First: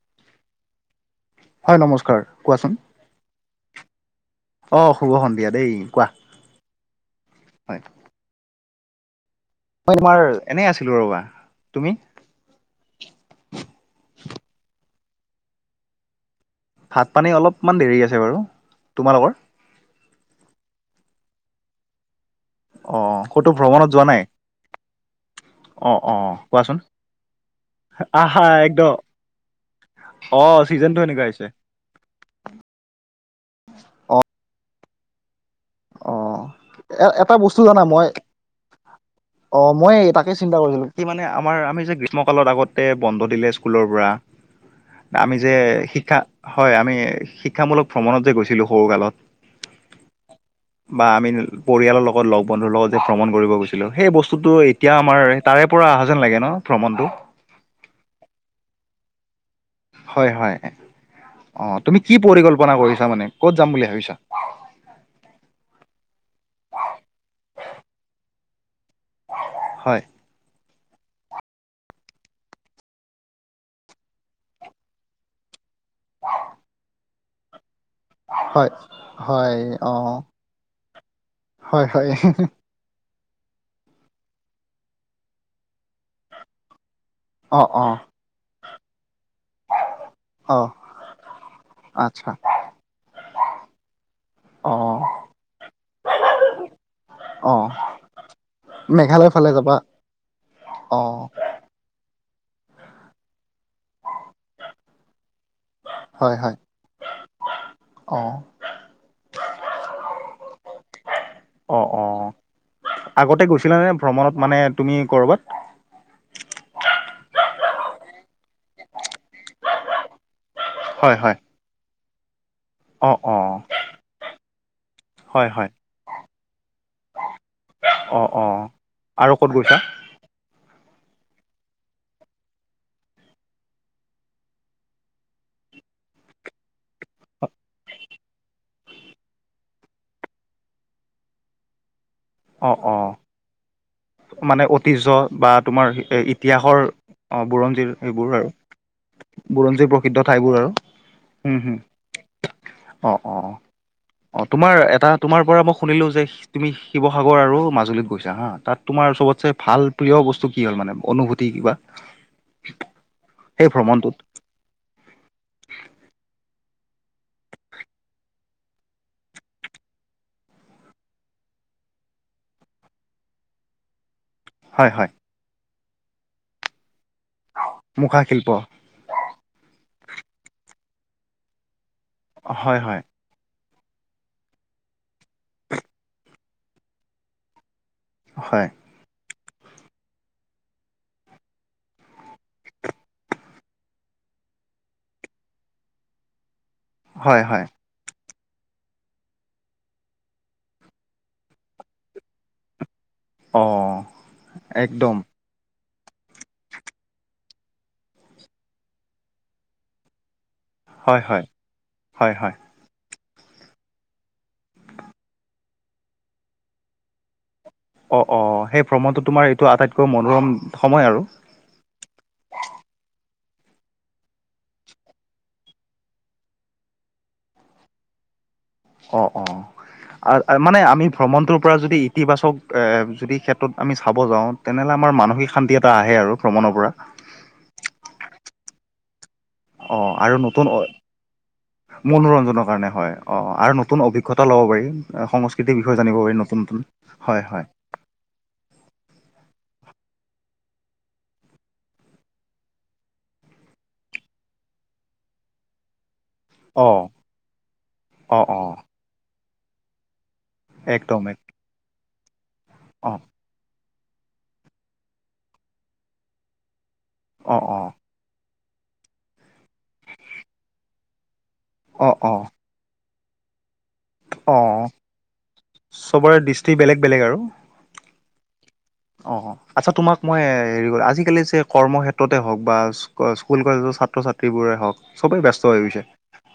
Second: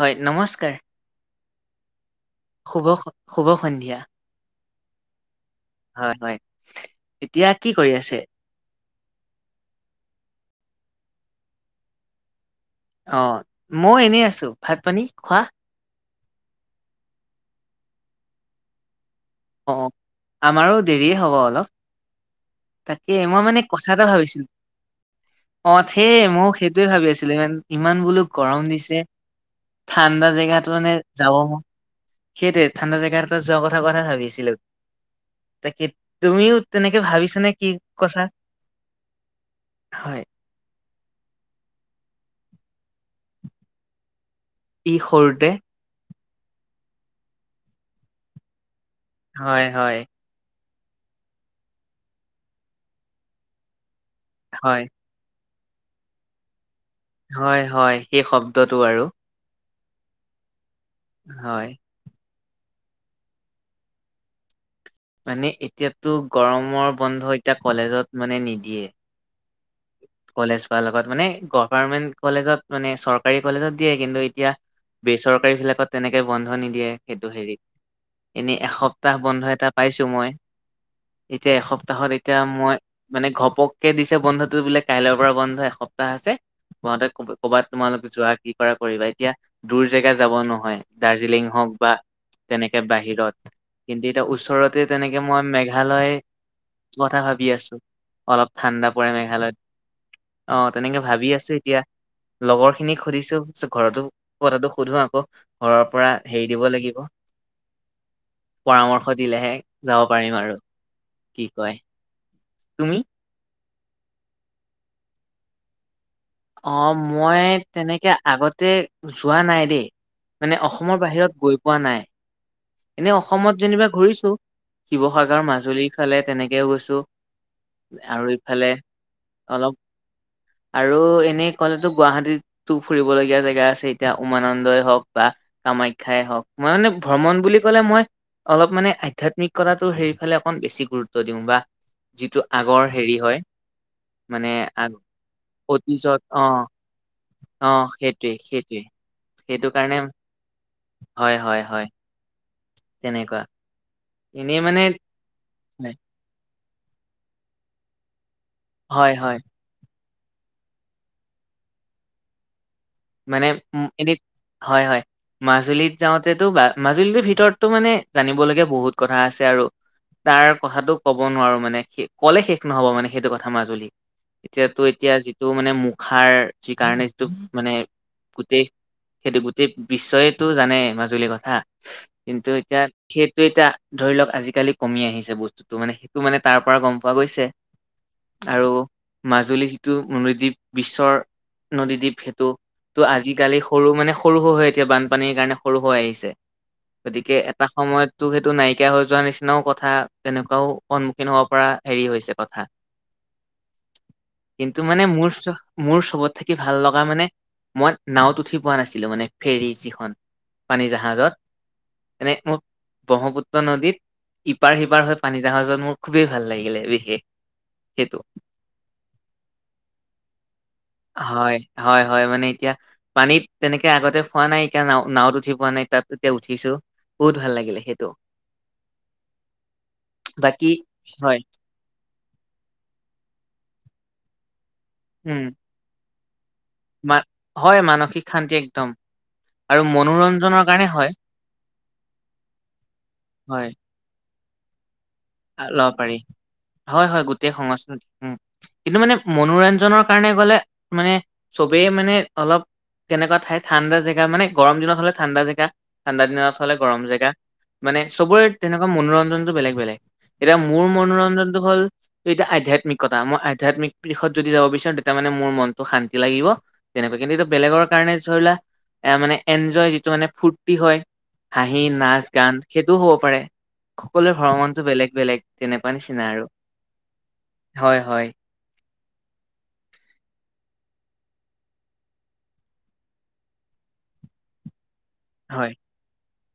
হয়, নমস্কাৰ। হয় নমস্কাৰ। কোৱাচোন শুভ-শুভ সন্ধিয়া। অ', শুভ সন্ধিয়া দেই। কোৱা হয় হয়, এতিয়া কি হয় কৰি আছে? মই তোমাৰ এনেই আছিলো ৰবা, তুমি? অ', মইও এনেই আছো। ভাত পানী খোৱা? ভাত পানী অলপমান দেৰি আছে বাৰু। তোমালোকৰ? অ', আমাৰো দেৰিয়ে হ'ব অলপ। অ তাকে মই ক'তো মানে কথা ভ্ৰমণত এটা যোৱা নাই ভাবিছিলোঁ অ', সেই মোক সেইটোৱে ভাবি আছিলোঁ, ইমান-ইমান বোলো আহা গৰম একদম দিছে। ঠাণ্ডা অ জেগাত মানে চিজনটো এনেকুৱা যাব আহিছে সেইটোৱে ঠাণ্ডা জেগা এটা যোৱাৰ কথা পৰা অ ভাবিছিলোঁ। তাকে, অ তুমিওঁ তেনেকে এ ভাবিছা [unintelligible] জানা মই, অ', মই তাকে হয় তাকে চিন্তা কৰিছিলোঁ। কি মানে আমাৰ আমি যে গ্ৰীষ্ম কালত আগতে বন্ধ দিলে স্কুলৰ পৰা ই আমি সৰুতে যে শিক্ষা, হয় আমি শিক্ষামূলক ভ্ৰমণত যে গৈছিলো সৰুকালত। হয় হয়। বা আমি পৰিয়ালৰ লগত লগ বন্ধুৰ লগত যে ভ্ৰমণ কৰিব গৈছিলোঁ। সেই বস্তুটো হয় এতিয়া আমাৰ তাৰে পৰা অহা যেন লাগে ন? ভ্ৰমনটো? হয়, হয়, সেই শব্দটো আৰু। হয়, হয়। হয় অ', তুমি কি পৰিকল্পনা কৰিছা মানে কত যাম বুলি ভাবিছা? মানে এতিয়াতো গৰমৰ বন্ধ এতিয়া কলেজত মানে নিদিয়ে। হয়। কলেজ পোৱাৰ লগত মানে গভাৰমেন্ট কলেজত মানে চৰকাৰী কলেজত দিয়ে, কিন্তু এতিয়া বেচৰকাৰী বিলাকত তেনেকে বন্ধ নিদিয়ে সেইটো হেৰি এনে হয় এসপ্তাহ বন্ধ হয় এটা অ পাইছো মই। এতিয়া হয় হয় এসপ্তাহত এতিয়া মই, মানে ঘপককে দিছে বন্ধ টো বোলে কাইলৈৰ পৰা বন্ধ এসপ্তাহ আছে, তহ'তে ক অ ক'ৰবাত অ তোমালোক যোৱা কি কৰা কৰিবা, এতিয়া দূৰ জেগা যাব অ নহয় দাৰ্জিলিং হওঁক বা আচ্ছা তেনেকে বাহিৰত, কিন্তু এতিয়া অ ওচৰতে তেনেকে মই মেঘালয় কথা ভাবি অ আছো, অলপ ঠাণ্ডা পৰে মেঘালয় ফালে মেঘালয়ত যাবা অ', তেনেকে ভাবি আছো। এতিয়া লগৰ খিনিক সুধিছো, [unintelligible] ঘৰতো কথাটো সুধো আকৌ! ঘৰৰ পৰা হয় হেৰি হয় দিব লাগিব। অ পৰামৰ্শ দিলেহে যাব পাৰিম আৰু, কি অ কয়। অ তুমি? আগতে গৈছিলানে ভ্ৰমণত মানে তুমি কৰ'বাত? অ' মই তেনেকে আগতে যোৱা নাই দেই, মানে অস অসমৰ হয় বাহিৰত হয় গৈ পোৱা নাই, অ এনেই অ অসমত যেনিবা ঘূৰিছো। শিৱসাগৰ, হয় হয় মাজুলীৰ ফালে তেনেকেও গৈছো। অ আৰু অ ইফালে আৰু ক'ত অলপ গৈছা আৰু এ এনেই ক'লেতো গুৱাহাটীতো ফুৰিবলগীয়া জেগা আছে এতিয়া উমানন্দই হওঁক বা কামাখ্যাই হওঁক, মই মানে ভ্ৰমণ বুলি কলে মই অলপ মানে আধ্যাত্মিকতাটো সেইফালে অকণ বেছি গুৰুত্ব দিওঁ। বা যিটো অ আগৰ অ হেৰি হয়, মানে আগ ঐতিহ্য বা তোমাৰ অতীজত অ, ইতিহাসৰ অ বুৰঞ্জীৰ সেইবোৰ সেইটোৱেই আৰু সেইটোৱেই। সেইটো বুৰঞ্জীৰ কাৰণে, প্ৰসিদ্ধ ঠাইবোৰ আৰু হয় উম হয় হুম হয়। অ', অ', তেনেকুৱা অ', অ' এনেই তোমাৰ মানে এটা তোমাৰ পৰা মই শুনিলোঁ যে তুমি শিৱসাগৰ আৰু মাজুলীত গৈছা হা', তাত হয় তোমাৰ হয় চবতচে ভাল প্ৰিয় বস্তু কি হ'ল মানে, অনুভূতি কিবা? মানে সেই উ ভ্ৰমণটোত এনেই, হয় হয়। মাজুলীত যাওঁতেতো [unintelligible] মাজুলী [unintelligible] ভিতৰতো মানে জানিবলগীয়া বহুত কথা আছে। আৰু তাৰ কথাটো ক'ব নোৱাৰো মানে, ক'লে শেষ নহ'ব মানে সেইটো কথা মাজুলী এতিয়াতো হয় হয় এতিয়া যিটো মানে মুখাৰ যি কাৰণে যিটো মানে মুখা শিল্প গোটেই সেইটো, গোটেই বিশ্বয়েই টো জানে মাজুলীৰ কথা! কিন্তু হয় এতিয়া হয় খেত [unintelligible] এতিয়া ধৰি লওক আজিকালি কমি আহিছে, বস্তুতটো মানে সেইটো মানে তাৰ পৰা গ'ম পোৱা গৈছে। হয় আৰু মাজুলী যিটো নদীদ্বীপ বিশ্বৰ নদীদ্বীপ সেইটো ত' আজিকালি সৰু মানে সৰু হৈ হৈ এতিয়া বানপানীৰ কাৰণে সৰু হৈ আহিছে। গতিকে হয় হয় এটা সময়ত টো সেইটো নাইকিয়া হৈ যোৱাৰ নিচিনাও কথা, তেনেকুৱাও সন্মুখীন হব পৰা হেৰি হৈছে কথা। অ কিন্তু মানে একদম মোৰ [unintelligible] মোৰ চবত থাকি ভাল লগা মানে, মই নাৱত উঠি পোৱা নাছিলো, মানে ফেৰী যিখন পানী হয় জাহাজত। হয় হয় এনেই হয় মোৰ ব্ৰহ্মপুত্ৰ নদীত ইপাৰ-সিপাৰ হৈ পানী জাহাজত মোৰ খুবেই ভাল লাগিলে, [unintelligible] সেইটো। অ', অ' সেই ভ্ৰমণটো তোমাৰ এইটো আটাইতকৈ মনোৰম সময় আৰু হয়, হয়, হয় মানে এতিয়া পানীত, তেনেকে আগতে [unintelligible] নাই এতিয়া নাৱত উঠি পোৱা নাই, তাত এতিয়া উঠিছোঁ। বহুত ভাল লাগিলে সেইটো, অ', অ' আৰু বাকী মানে আমি হয়, ভ্ৰমণটো পৰা যদি ইতিবাচক এ যদি ক্ষেত্ৰত আমি চাব যাওঁ তেনেহ'লে আমাৰ উম, মানসিক শান্তি এটা আহে আৰু ভ্ৰমণৰ পৰা [unintelligible] হয়। মানসিক শান্তি একদম অ' আৰু মনোৰঞ্জনৰ নতুন, কাৰণে হয়, [unintelligible] মনোৰঞ্জনৰ কাৰণে হয়, অ' অ' হয় আৰু নতুন অভি [unintelligible] [unintelligible] ল'ব পাৰি, আৰু আ- সংস্কৃতিৰ ল'ব বিষয়ে জানিব পাৰি নতুন-নতুন, হয়' হয়। [unintelligible] উম' কিন্তু মানে মনোৰঞ্জনৰ কাৰণে গ'লে, মানে, চবেই মানে, অলপ কেনেকুৱা ঠাই ঠাণ্ডা জেগা মানে গৰম দিনত হ'লে ঠাণ্ডা জেগা, ঠাণ্ডা দিনত হ'লে অ' গৰম জেগা, মানে অ' চবৰে অ' তেনেকুৱা মনোৰঞ্জনটো বেলেগ বেলেগ। এতিয়া মোৰ একদম এক মনোৰঞ্জনটো হ'ল, এতিয়া অ' আধ্যয়াত্মিকতা মই আধ্যাত্মিক দিশত যদি যাব বিচাৰো তেতিয়া মানে মোৰ মনটো শান্তি লাগিব। তেনেকুৱা কিন্তু এইটো অ' বেলেগৰ অ' কাৰণে ধৰি লোৱা এ মানে এনজয় যিটো মানে ফূৰ্তি হয়। হাঁহি, অ' অ' নাচ-গান সেইটোও হ'ব পাৰে সকলো ভ্ৰমণটো অ' বেলেগ। বেলেগ তেনেকুৱা নিচিনা আৰু। চবৰে দৃষ্টি বেলেগ বেলেগ আৰু। হয়, হয়। অ'হ। আচ্ছা তোমাক মই এ হেৰি কৰো আজিকালি যে কৰ্মক্ষেত্ৰতে হওঁক বা স্কু স্কুল কলেজৰ ছাত্ৰ-ছাত্ৰীবোৰে হওঁক। চবেই ব্যস্ত হয়, হৈ গৈছে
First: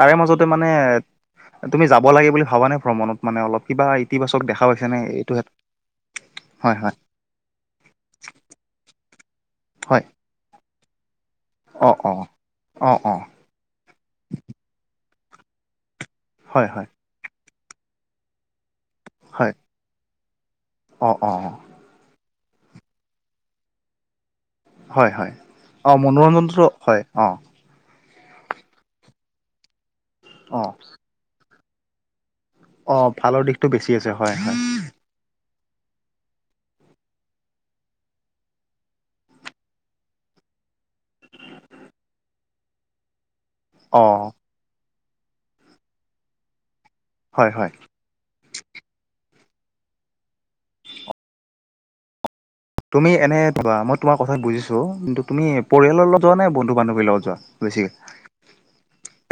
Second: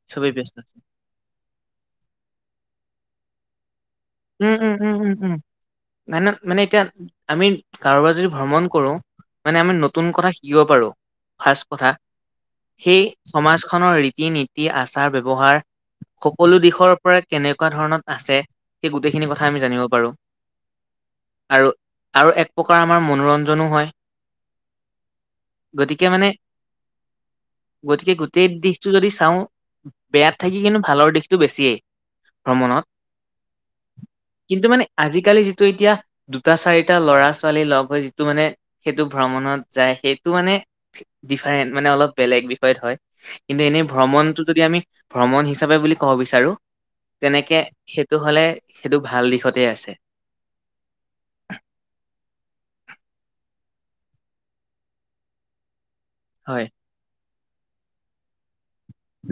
তাৰে চবেই মাজতে ব্যস্ত মানে আছে। তুমি যাব লাগে বুলি ভাবানে ভ্ৰমণত মানে অলপ কিবা এই উম উম উম উম মানত মানে হয় এতিয়া হয় আমি কাৰোবাৰ যদি ভ্ৰমণ কৰো, মানে আমি হয় নতুন কথা শিকিব পাৰো। ফাৰ্ষ্ট কথা, অঁ অঁ অঁ সেই অঁ সমাজখনৰ ৰীতি-নীতি, আচাৰ-ব্যৱহাৰ সকলো হয় হয় দিশৰ পৰা, কেনেকুৱা ধৰণত আছে। সেই গোটেইখিনি কথা হয় আমি জানিব পাৰো। অঁ অঁ অঁ আৰু আৰু, এক প্ৰকাৰ আমাৰ মনোৰঞ্জনো হয়। হয় হয়। অ গতিকে মানে মনোৰঞ্জনটো, হয় অ। গতিকে গোটেই দিশটো যদি চাওঁ, বেয়াত থাকি অঁ কিন্তু ভালৰ দিশ টো বেছিয়েই, ভ্ৰমণত অ ভালৰ দিশটো বেছি আছে হয়। হয় টো মানে আজিকালি যিটো এতিয়া দুটা, চাৰিটা, ল'ৰা-ছোৱালী লগ হৈ যিটো মানে সেইটো ভ্ৰমণত যায় সেইটো মানে ডিফাৰেণ্ট মানে অলপ বেলেগ বিষয়ত হয়। কিন্তু এনেই অঁ ভ্ৰমণটো যদি আমি, ভ্ৰমণ হিচাপে বুলি ক'ব বিচাৰো, হয় তেনেকে হয় সেইট টো হ'লে, সেইটো ভাল দিশতে আছে। তুমি এনেই ভাবা মই তোমাৰ কথা বুজিছো, কিন্তু তুমি পৰিয়ালৰ লগত যোৱা নে, হয় বন্ধু-বান্ধৱীৰ লগত যোৱা বেছিকে?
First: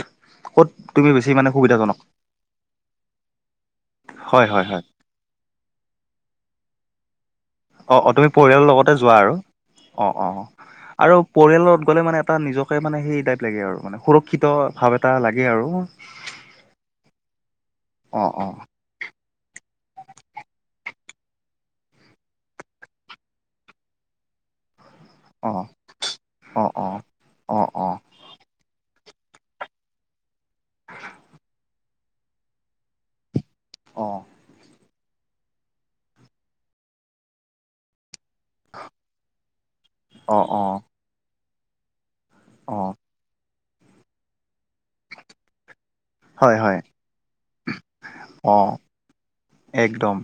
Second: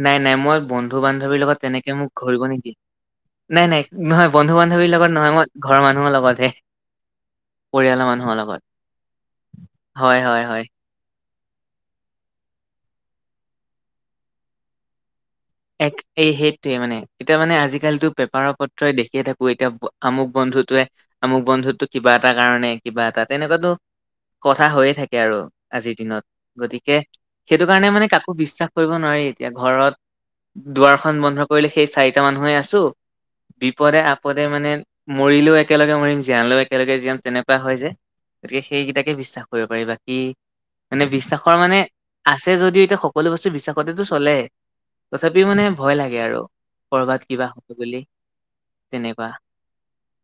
নাই নাই মই ক'ত তুমি বেছি বন্ধু-বান্ধৱীৰ মানে লগত সুবিধাজনক তেনেকে মোক, ঘূৰিব নিদি নাই নাই, নহয় হয় হয় হয় বন্ধু-বান্ধৱীৰ লগত নহয়, মই ঘৰৰ মানুহৰ লগতহে। অ পৰিয়ালৰ অ তুমি মানুহৰ লগত পৰিয়ালৰ লগতে যোৱা আৰু অ হয় অ হয় অ। হয় আৰু পৰিয়ালৰ লগত গ'লে মানে এটা নিজকে মানে সেই টাইপ লাগে আৰু মানে সুৰক্ষিত ভাৱ এট টা লাগে আৰু। এক, এই সেইটোৱে মানে এতিয়া মানে আজিকালিটো অ অ পেপাৰৰ পত ত্ৰয়ে দেখিয়ে থাকো এতিয়া, আমুক বন্ধুটোৱে আমুক বন্ধুটো কিবা এটা কাৰণে কিবা এটা তেনেকুৱাটো, কথা হৈয়ে থাক হে আৰু অ আজিৰ দিনত। অ অ গতিকে, অ অ সেইটো কাৰণে মানে কাকো বিশ্বাস কৰিব নোৱাৰি এতিয়া ঘৰত দুৱাৰখন বন্ধ কৰিলে, সেই চাৰিটা মানুহে আছো, বিপদে অ আপদে মানে মৰিলেও একেলগে মৰিম, জীয়ালেও একেলগে জীয়াম তেনেকুৱা হয় যে। গতিকে সেইকেইটাকে বিশ্বাস কৰিব পাৰি, বাকী অ অ মানে বিশ্বাসৰ মানে আছে অ যদিও, এতিয়া সকলো বস্তু বিশ্বাসতেটো চলে। তথাপিও মানে ভয় লাগে আৰু, হয় হয় কৰ'বাত কিবা হ'ব বুলি। অ একদম।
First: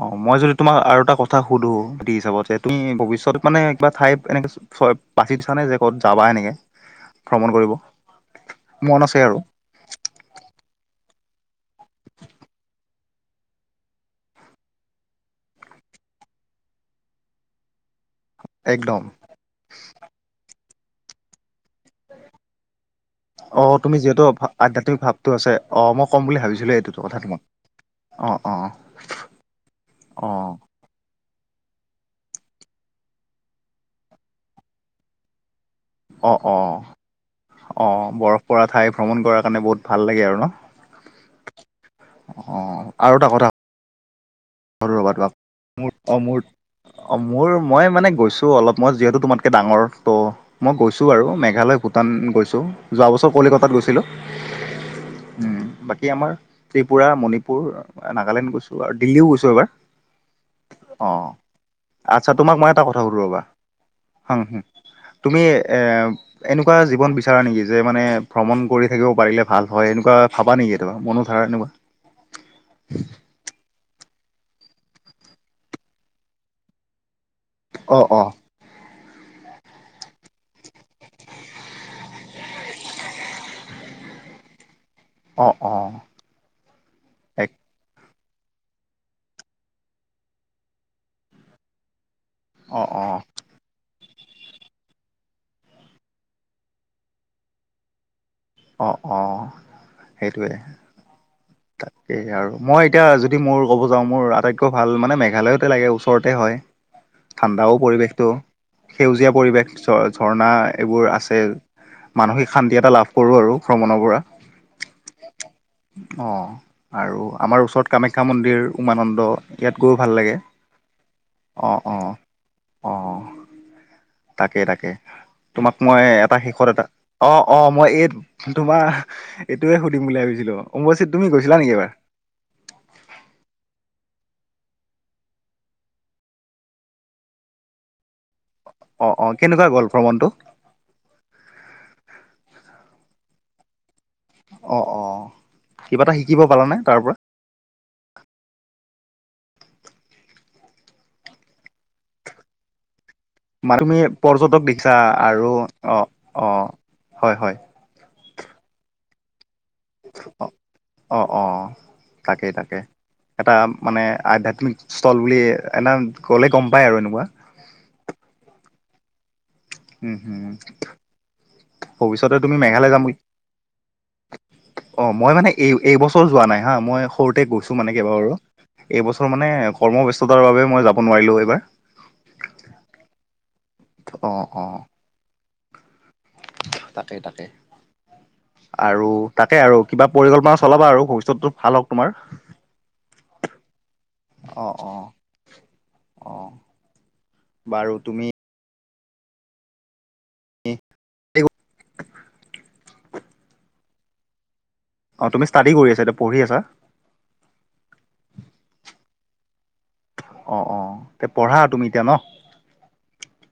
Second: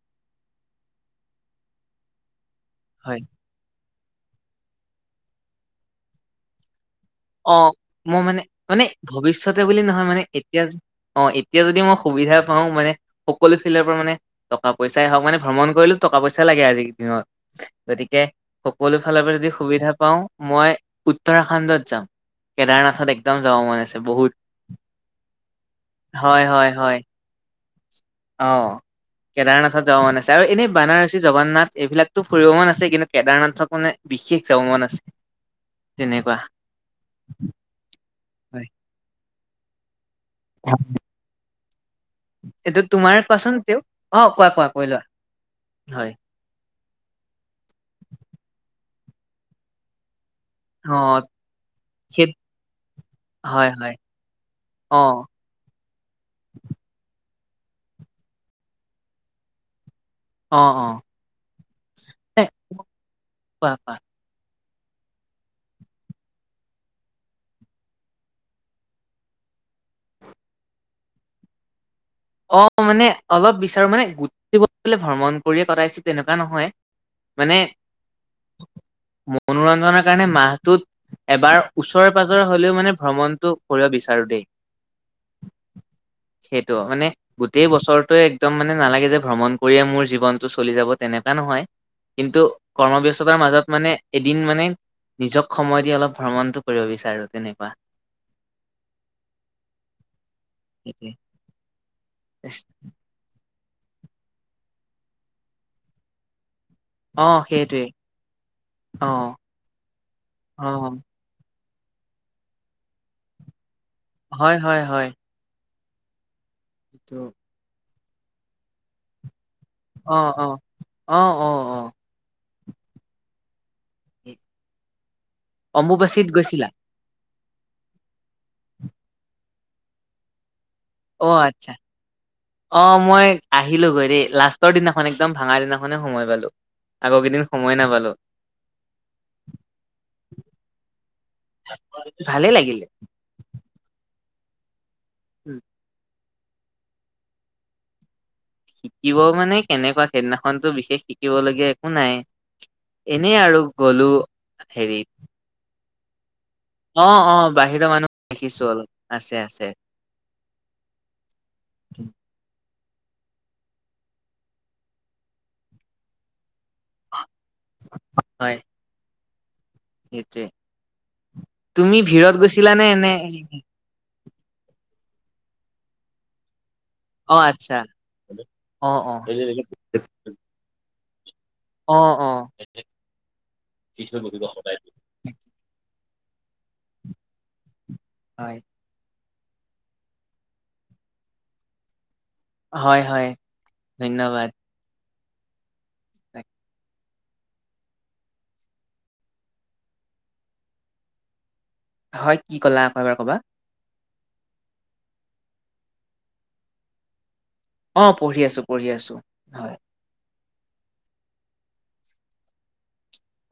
অ', মই যদি তোমাক আৰু এটা কথা সুধো, [unintelligible] হিচাপত যে তুমি হয় ভৱিষ্যতৰ মানে কিবা ঠাই এনেকে বিষয়ত বাচি দিছা নে, যে ক'ত যাবা এনেকে। ভ্ৰমণ কৰিব অ', মই মানে মানে মন আছে আৰু ভৱিষ্যতে বুলি নহয়, মানে এতিয়া অ', এতিয়া যদি মই সুবিধা পাওঁ মানে, সকলো ফিলৰ পৰা মানে টকা পইচাই হওঁক মানে, ভ্ৰমণ কৰিলো টকা পইচা লাগে আজিৰ দিনত গতিকে সকলো একদম ফালৰ পৰা যদি সুবিধা পাও, মই উত্তৰাখণ্ডত যাম। কেদাৰনাথত একদম যাব অ মন তুমি আছে যিহেতু বহুত, আধ্যাত্মিক ভাৱটো আছে অ মই ক'ম বুলি হয় হয় ভাবিছিলো এইটোতো হয় কথা তোমাক অ', কেদাৰনাথত যাব মন আছে, অ আৰু এনেই বানাৰস জগন্নাথ এইবিলাকতো ফুৰিব মন আছে, কিন্তু কেদাৰনাথক মানে বিশেষ যাব মন আছে। তেনেকুৱা। অ অ অ বৰফ পৰা ঠাই ভ্ৰমণ কৰাৰ কাৰণে বহুত ভাল লাগে আৰু ন। হয় এইটো অ তোমাৰ কোৱাচোন তেওঁ, অ' কোৱা কোৱা কৈ অ', লোৱা ৰবা তোমাৰ, মোৰ হয় অ' মোৰ অ', মোৰ মই মানে গৈছো অলপ, মই যিহেতু তোমাতকে ডাঙৰ ত মই অ গৈছোঁ বাৰু মেঘালয়, ভূটান সেই গৈছোঁ, যোৱা বছৰ হয় কলিকতাত হয় গৈছিলোঁ। অ উম বাকী আমাৰ ত্ৰিপুৰা, মণিপুৰ, নাগালেণ্ড গৈছোঁ আৰু দিল্লীও গৈছোঁ এবাৰ। অ', আচ্ছা এ তোমাক মই এটা কথা সুধোঁ ৰবা কোৱা কোৱা হা হা তুমি, এ এনেকুৱা জীৱন বিচৰা নেকি, যে মানে ভ্ৰমণ কৰি থাকিব পাৰিলে ভাল হয় এনেকুৱা ভাবা নেকি কেতিয়াবা, মনত ধাৰা এনেকুৱা। অ', মানে অলপ বিচাৰো মানে, গোটেই বছৰ ভ্ৰমণ কৰিয়েই কটাইছো তেনেকুৱা নহয় মানে। অ অ মনোৰঞ্জনৰ কাৰণে মাহটোত এবাৰ ওচৰে পাজৰে হলেও মানে ভ্ৰমণটো কৰিব বিচাৰো দেই। অ অ সেইটো মানে এক গোটেই বছৰটোৱে একদম মানে নালাগে যে ভ্ৰমণ কৰিয়ে মোৰ জীৱনটো চলি যাব তেনেকুৱা নহয়। কিন্তু অ', অ', কৰ্মব্যস্ততাৰ মাজত মানে এদিন মানে নিজক সময় দি অলপ ভ্ৰমণটো কৰিব বিচাৰো তেনেকুৱা। অ' অ', সেইটোৱে তাকেই আৰু মই এতিয়া যদ যদি মোৰ ক'ব যাওঁ, মোৰ আটাইতকৈ ভাল মানে মেঘালয়তে লাগে ওচৰতে হয়। অ ঠাণ্ডাও সেইটোৱে পৰিৱেশটো, অ সেউজীয়া পৰিৱেশ, ঝ ঝৰ্ণা অ এইবোৰ আছে। মানসিক শান্তি এটা লাভ কৰো আৰু ভ্ৰমণৰ পৰা। হয় হয় হয়। অ', সেইটো আৰু আমাৰ ওচৰত কামাখ্যা মন্দিৰ, উমানন্দ ইয়াত গৈও ভাল অ লাগে, অ অ অ অ তাকে, তাকে, তোমাক মই অম্বুবাচীত এটা গৈছিলা শেষত এটা অ', অ', মই এই তোমাৰ এইটোয়ে সুধিম বুলি ভাবিছিলো। অ' আচ্ছা। অ', মই আহিলোগৈ দেই লাষ্টৰ দিনাখন, একদম ভাঙা দিনাখনে সময় পালো। আগৰ কেইদিন সময় নাপালো অহ অহ কেনেকুৱা গ'ল ভ্ৰমণটো ভালেই লাগিলে অহ অহ উম কিবা এটা শিকিব পালানে তাৰ পৰা। শিকিব মানে কেনেকুৱা সেইদিনাখনতো বিশেষ শিকিব লগীয়া একো নাই। এনে আৰু গ'লো মানুহয়ে পৰ্যটক দেখিছা আৰু অহ অহ, অহ অহ বাহিৰা মানুহ দেখিছো অলপ আছে আছে। অহ অহ তাকে তাকে, এটা মানে আধ্যাত্মিক স্থল বুলি এনে গ'লে গম পায় আৰু এনেকুৱা। হয়। উম সেইটোৱে হুম তুমি ভিৰত ভৱিষ্যতে তুমি গৈছিলানে মেঘালয় যাম এনে বুলি, অহ মই মানে এই এইবছৰ যোৱা নাই হা মই, অ সৰুতে আচ্ছা গৈছোঁ মানে কেইবাবাৰো অ', অ'। এইবছৰ ৰে'ল মানে কৰ্মব্যস্ততাৰ বাবে মই যাব নোৱাৰিলোঁ এইবাৰ। অহ অহ অ [unintelligible] তাতে তাতে, হয়। আৰু তাকে আৰু কিবা পৰিকল্পনা চলাবা আৰু ভৱিষ্যতো ভাল হওক তোমাৰ। হয় হয় ধন্যবাদ। অহ অহ বাৰু তুমি, [unintelligible] হয় কি ক'লা আকৌ এবাৰ ক'বা। অহ ইষ্টাডি কৰি আছা এতিয়া পঢ়ি আছা। অহ পঢ়ি আছো পঢ়ি আছো হয়। অহ অহ তে পঢ়া তুমি এতিয়া ন।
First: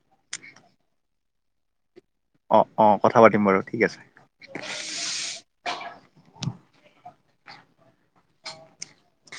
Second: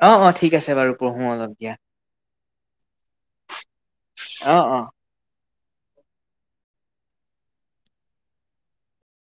অহ হ ঠিক আছে বাৰু পঢ়ো অলপ দিয়া। অহ অহ কথা পাতিম বাৰু ঠিক আছে। অহ অহ,